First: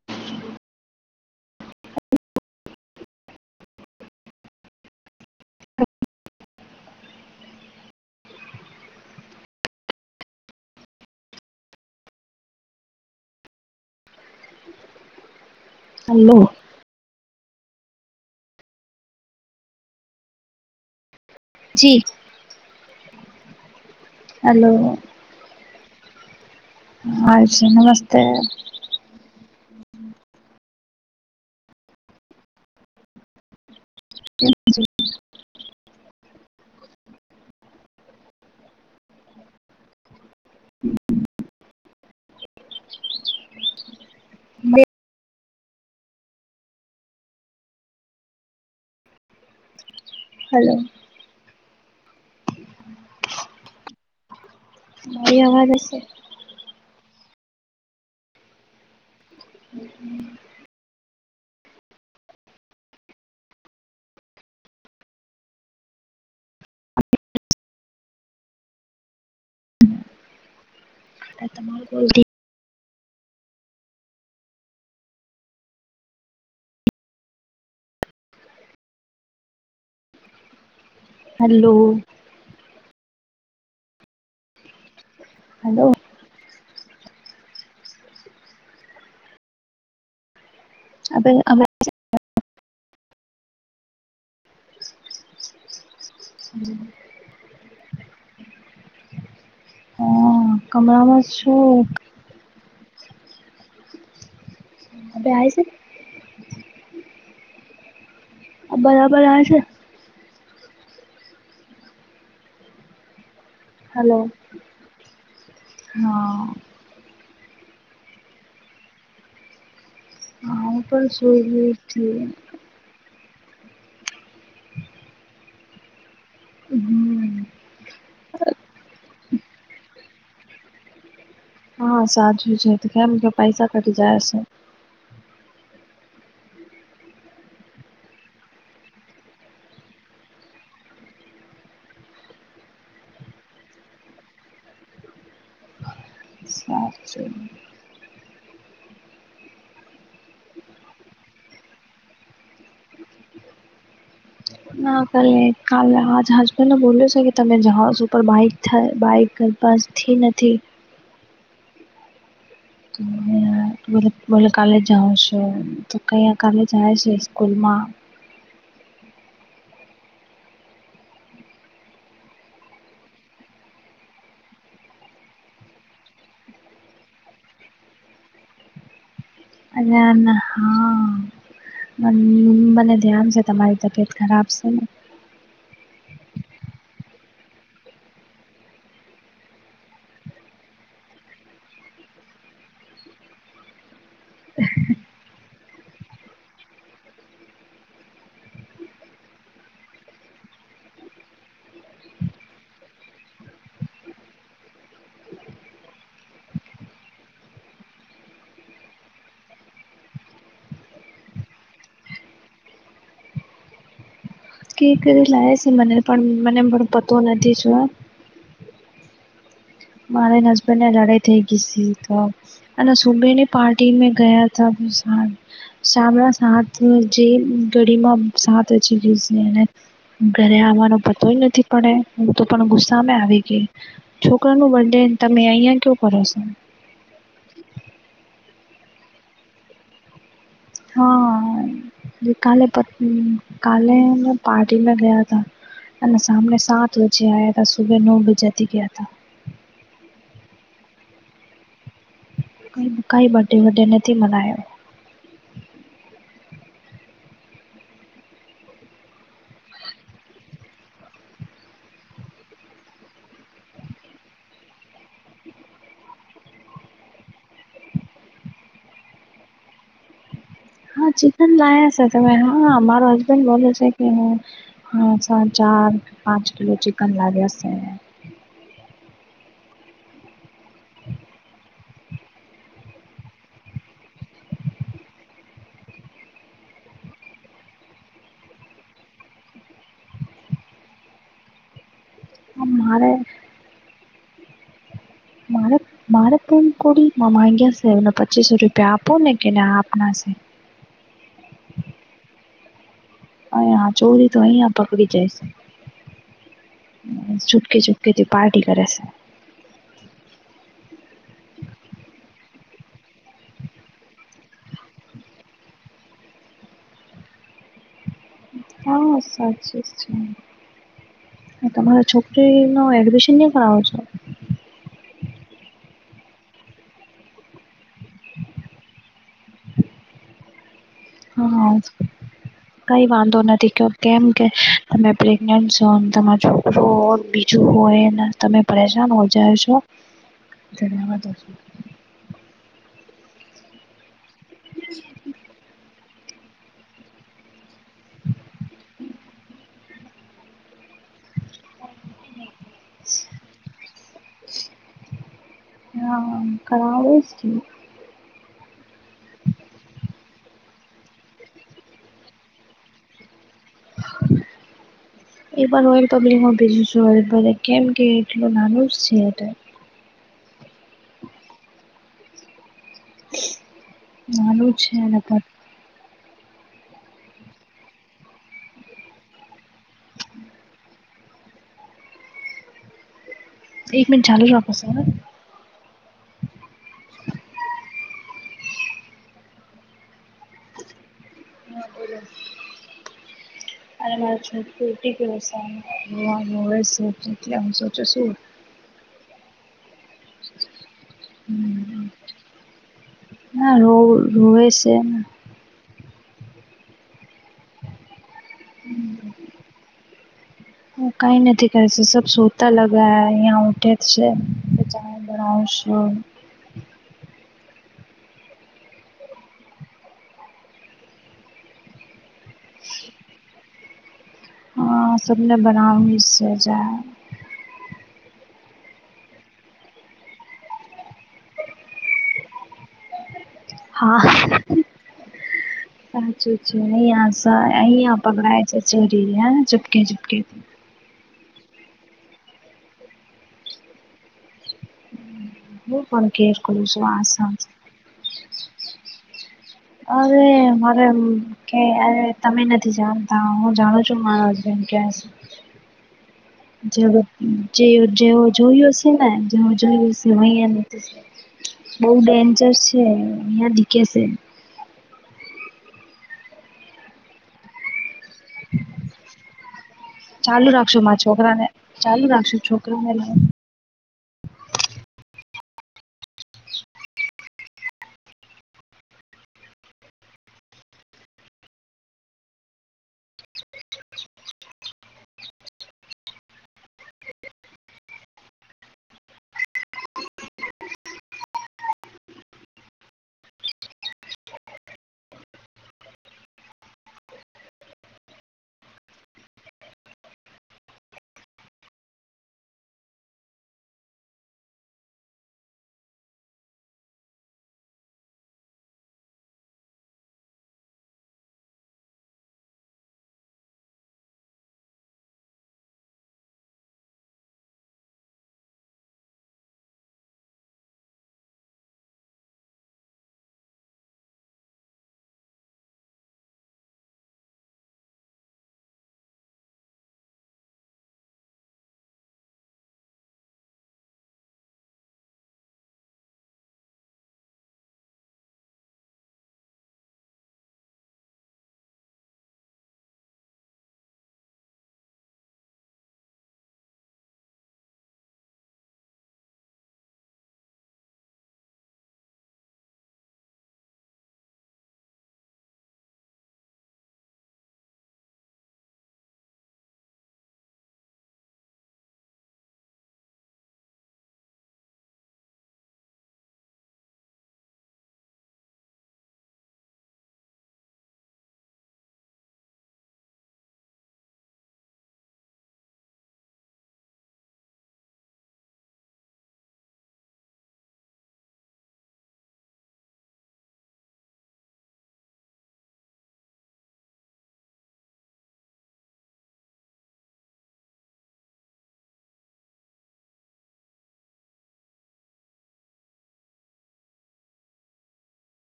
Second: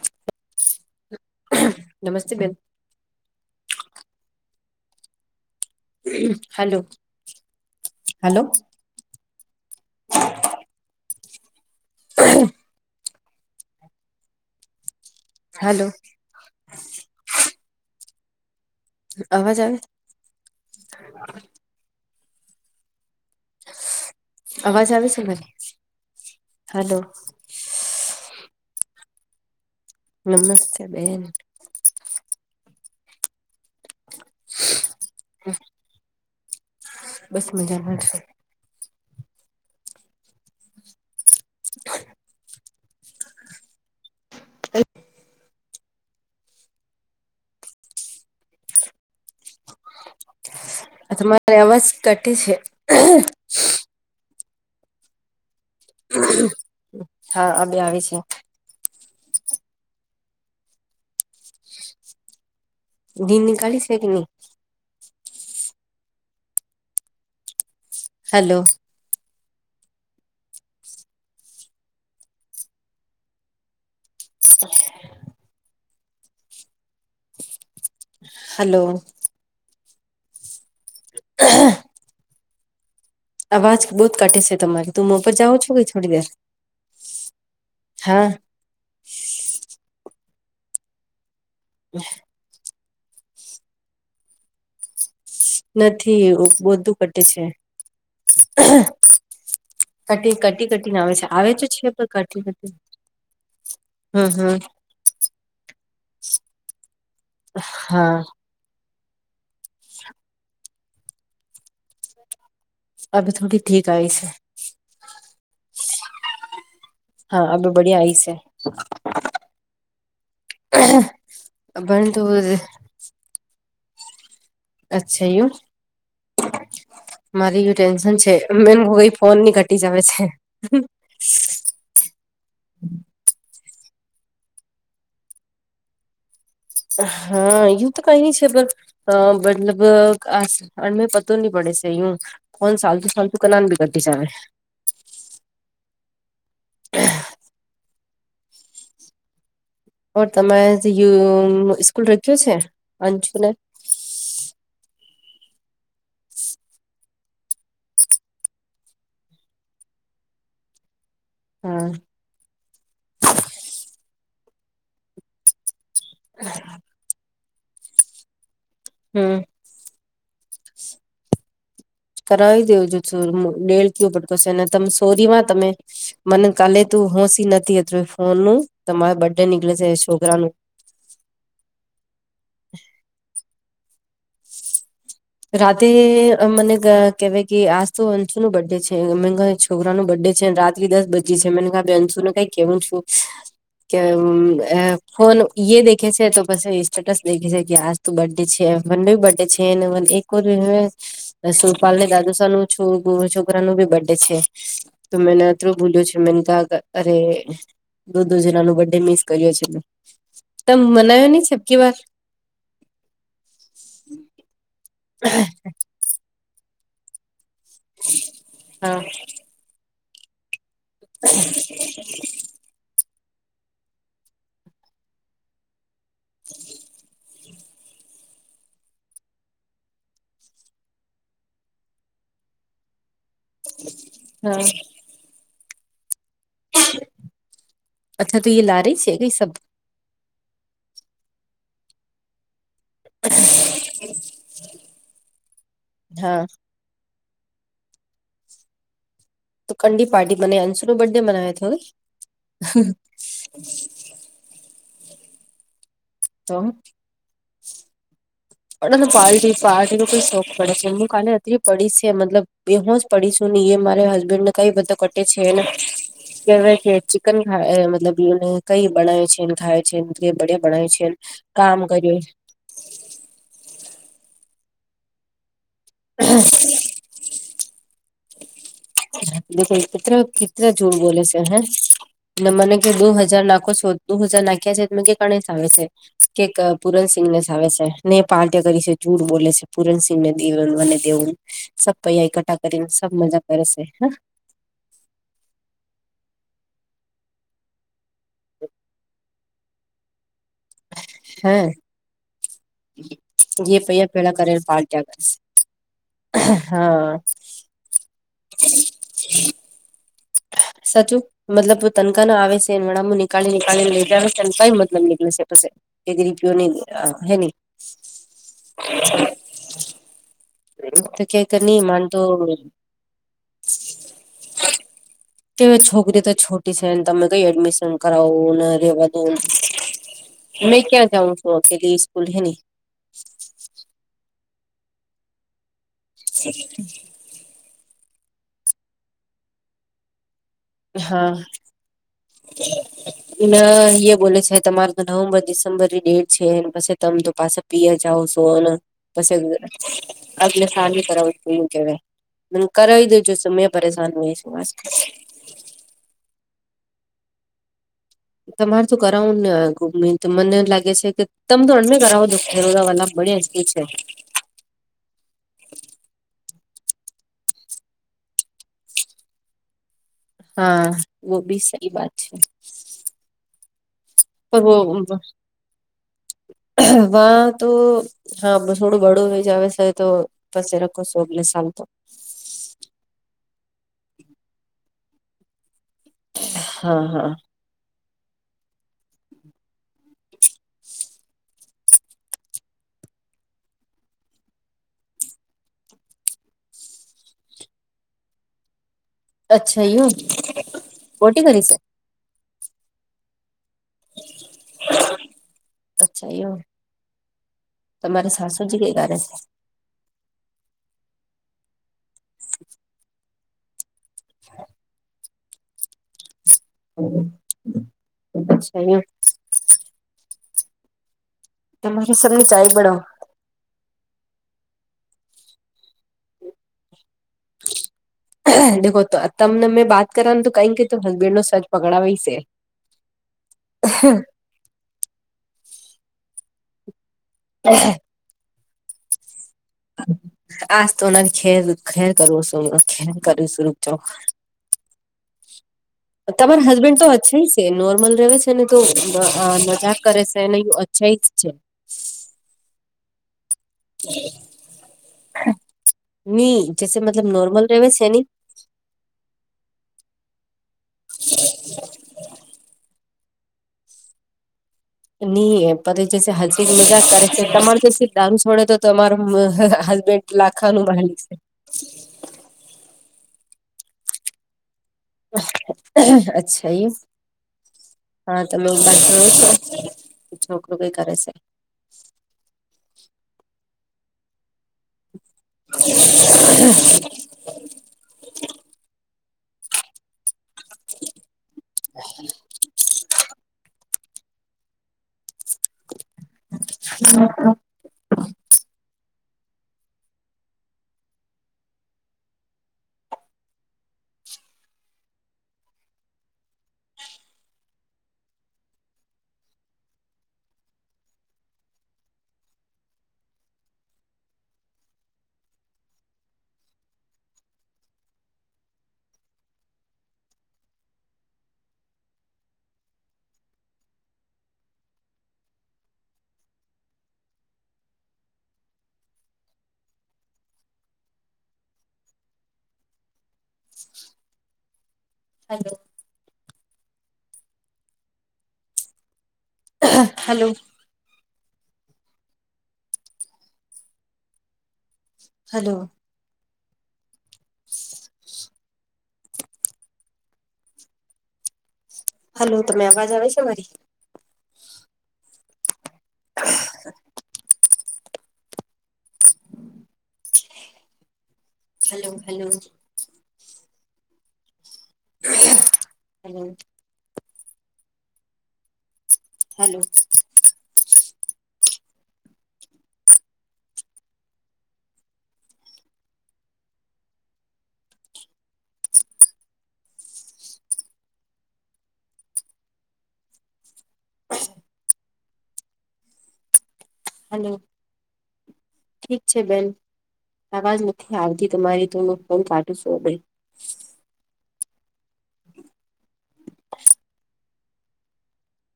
[inaudible] નમસ્તે બેન. Hello! Hello! [inaudible] Hello! Hello. અવાજ આવે છે? [inaudible] જી. હલો અવાજ આવે છે મને. હાલો હાજી નમસ્તે! નમસ્તે બેન. કેમ છે? [inaudible] બસ મજામાં જ છે. [inaudible] હલો. આજે તમારે અવાજ કટે છે. મારી અવાજ હશે. હા અબે આવે છે. હમ્મ. દિ નીંદ કાઢી છે કે ની? હલો. આ તમારુ બોલતી [inaudible] હલો. હલો. અવાજ બહુત કટે છે તમારો. તુમ ઉપર જાઉં હલો છુંઈ થોડી દેર? હા. આવે ને અવે? [unintelligible] નથી, બધું કટે છે. કટી હા કટી કટીને કમરામાં છે આવે છે આવે તો છે શું પણ કટી કટી ને. હમ. હમ. અવે આવે છે? હા. બરાબર આવે છે ને? [unintelligible] અબી થોડી ઠીક આયી હલો છે. હા હા, અબ બઢિયા આઈ સે. હા હું પણ સુઈ ગઈ હતી [unintelligible] અચ્છા એવું છે? હમ મારી એ ટેન્શન છે [unintelligible] ફોનની [unintelligible] આવે છે હમ્મ. હા સાચું છે. કેમ કે પૈસા કટી જાય છે. હા, એવુ તો કહી નય છે પણ [unintelligible] કોણ સાલતુ સાલતુ કે નાન બગતી [unintelligible] સારુ છે ઓર તમે [unintelligible] સ્કૂલ રખ્યો છે અંશુને ના કલે કાલલે આજ હસબન્ડે બોલ્યો છે કે તમે જહાજ ઉપર બાઈક થાય બાઈક બસથી નથી હા બોલે કાલે જાઓ છો તો કયા કાલે જાય છે સ્કુલમાં હમ્મ કરાવી દેવ જો છો દેડ કુ પટકોશેને ત સોરી વા તમે મને કાલે તું હોશી નથીત ફોન નું તમારા બ નાના હ મને ધ્યાન છે તમારી તબિયત ખરાબ છે ને રાતેે મને કેવાય કે આજ તો અંશુ નો બર્ડે છે મે છોકરા નું બર્થ ડે છે રાત્રી દસ બજી છે મને આ અંશુ ને કઈ કેવું છું કે ફોન એ દેખે છે તો પસે સ્ટેટસ દેખે છે કે આ તો બર્થડે છે એમ બંને બર્થડે છે એકોર એ સુપાલને દાદુશાહ નું છો છોકરા નું ભી બર્ડે છે તો મેને થું ભૂલ્યું છે મેને ક્યા અરે દો દો જના ન બર્થડે મિસ કર્યો છે મે તમ મનાવ્યો નહી છપકી વાર કે કરી લાવે છે મને પણ મને પણ પતો નથી જોયો હા મારે ન હસબન્ડ ને લડાઈ થઈ ગઈ છે તો અને સુમની પાર્ટીમાં ગયા હતા સા શામના સાત જે ઘડી માં સાત હચી ગઈ એને ઘરે આવવાનો પતો જ નથી પડે હું તો પણ ગુસ્સામે આવી ગઈ હા કોનું બર્થડે તમે અહીંયા કેવું [unintelligible] અચ્છા તો એ લારી છે કઈ સબ હા જે કાલે પ કાલે મેં પાર્ટીમાં ગયા હતા અને હા સામને સાત તો જે [inaudible] સુબે નવ બજેથી ગયા તા તો કંડી પાર્ટી મને અંશુ નો બર્થડે બનાયો તો કઈ કાય બર્ડે વર્ડે નથી મનાયો. ચમ [inaudible] પાર્ટી પાર્ટીનો કઈ શોખ પડે છે હું કાલે અતલી પડી છે મતલબ એ હું જ પડીશું [inaudible] એ મારે હસબેન્ડ ને કઈ બધા કટે છેને કેવાય કે ચિકન ખાય મતલબ ને કઈ બનાવે છેને ખાય [inaudible] ભણાય હા છેમ ચિકન કામ લાયા છે કર્યું તમે હા મારો હસબન્ડ બોલે છે કે હું ચાર પાંચ કિલો [inaudible] [inaudible] [inaudible] બોલે છે હે [inaudible] ને મને કે દુ હજાર નાખો છો દુ હજાર નાખ્યા છે એ કે ગણેશ આવે છે [inaudible] કે પૂરનસિંહ ને જ આવે છે ને પાર્ટ્યા કરી છે જૂઠ બોલે છે પૂરણસિંહ ને [inaudible] સબ પૈયા એકઠા હા, કરીને સબ મજા કરે છે હ [inaudible] મારેપન કોડી મા માંગ્યાયા સેવના [inaudible] પચીસેક રૂપિયા આપુંને કે ના આપનાસે. હમ્મ. [inaudible] અહીંયા પૈયા ચોરી ભેળા તો કરીને અહીંયા પાર્ટ્યા પકડી જાય કરશે છે. હા છૂપકે છુપકે થી પાર્ટી કરે છે. સાચુ મતલબ તનખા ન આવે સે અમણા મને નીકાળી નીકાળી ને લેય જવાનું તેનું કઈ મતલબ નીકળે [unintelligible] સે. [inaudible] અ હેની? હ, સાચી જ છે. તો ક્યાંક આ નહી તમારી માનતો છોકરી નો એડમિશન ની કરવાનો છે? [inaudible] કે છોકરી તો છોટી છે ને તમે કઈ એડમિશન કરાવું ને રેવા દેવ ને. [inaudible] ક્યાં જાઉ છું હા અકેલી સ્કૂલ હૈની? કઈ વાંધો નથી ક કેમ કે. [unintelligible] [unintelligible] [unintelligible] [unintelligible] [unintelligible] [inaudible] તમે પરેશાન [unintelligible] [unintelligible] સો. ધન્યવાદ! હા [inaudible] બોલે છે તમારે તો નવેમ્બર ડિસેમ્બરની ડેટ છેને પસી તમે તો પાસા પીયર જાવ સો ને પસી અગ્લે સાલ. [inaudible] [inaudible] [inaudible] [unintelligible] કરાવી દેજો [inaudible] પરેશાન. [inaudible] હ, કરાવીશ. તમારે તો કરાવું ન. [unintelligible] તો મને એમ લાગે છે કે [inaudible] [inaudible] [inaudible] [inaudible] [inaudible] [inaudible] એક વાર રોયલ પબ્લિકમાં ભેજૂ છું [inaudible] કેમ કે એટલુ નાનુજ છે. [inaudible] હા, વો ભી સહી વાત છે. નાનું જ છે અને [inaudible] હા તો હા [inaudible] થોડું [unintelligible] [inaudible] આવે છે. [unintelligible] [unintelligible] [unintelligible] [unintelligible] એક મનિટ ચાલું રાખો. [inaudible] હા, હા. હા, બોલો. [inaudible] [unintelligible] [inaudible] અચ્છા એવું! ના રો રોવે સે. અચ્છા એવું, તમારી સાસુજી કઈ કરે? હું કાઈ નથી કરતી સબ સોતા લગા આ અયાં ઉઠે. છે. હું ચણા. [inaudible] અચ્છા એમ! તમારી સારુ ચાય. [unintelligible] હા, સબ ને બનાવી સે ચાય. દેખો ત તમને મેં બાત કરવાનું તો [inaudible] [inaudible] કે હસબેન્ડ નો સચ પકડાવાય સે. [inaudible] હા, આજે જેની આશા અહીયા પકડાાય [unintelligible] [unintelligible] [unintelligible] ચુપકે ચુપકે. આજ તો મે ખેર ખેર કરું શું [inaudible] ખેર કરૂ શું. [inaudible] [inaudible] હું પણ કેર તમારા કરું હસબેન્ડ છું તો અછાઇ આસામ છે, નોર્મલ રેવે છે ને તો મજાક કરશે, અરે ને ઇ મારે અચાઈ એમ જ છે. કે આ તમે નથી જાણતા, હું જાણું છું મારો હસબેંડ કેવ છે. ની. જૈસે જેવો, મતલબ નોર્મલ રહેવે જેવુ છે જે ની જેવો જોયો હશેને, જેવો જોયું હશે અહીયા ની. બોહ ડેન્જર છે, અહિયાં દીખે છે. ની એમ પદ જે છે હસી, મજાક કરે છે, તમારે છી દારૂ છોડે તો તમારો હસબેન્ડ લાખા નું માલિક છે. ખાલી રાખો છો. [unintelligible] અચ્છાઇ. હા તમે બાર જાયો છે, છોકરું કઈ કરે છે. [inaudible] [inaudible] [inaudible] [inaudible] [unintelligible] હાલો. હાલો. હાલો. [inaudible] હાલો, તમને અવાજ આવે છે મારી? [inaudible] [inaudible] હાલો હાલો. હાલો. હાલો. હાલો.. ઠીક છે બેન, અવાજ નથી આવતી તમારી, તો હું ફોન કાટુ છુ બેન. [inaudible]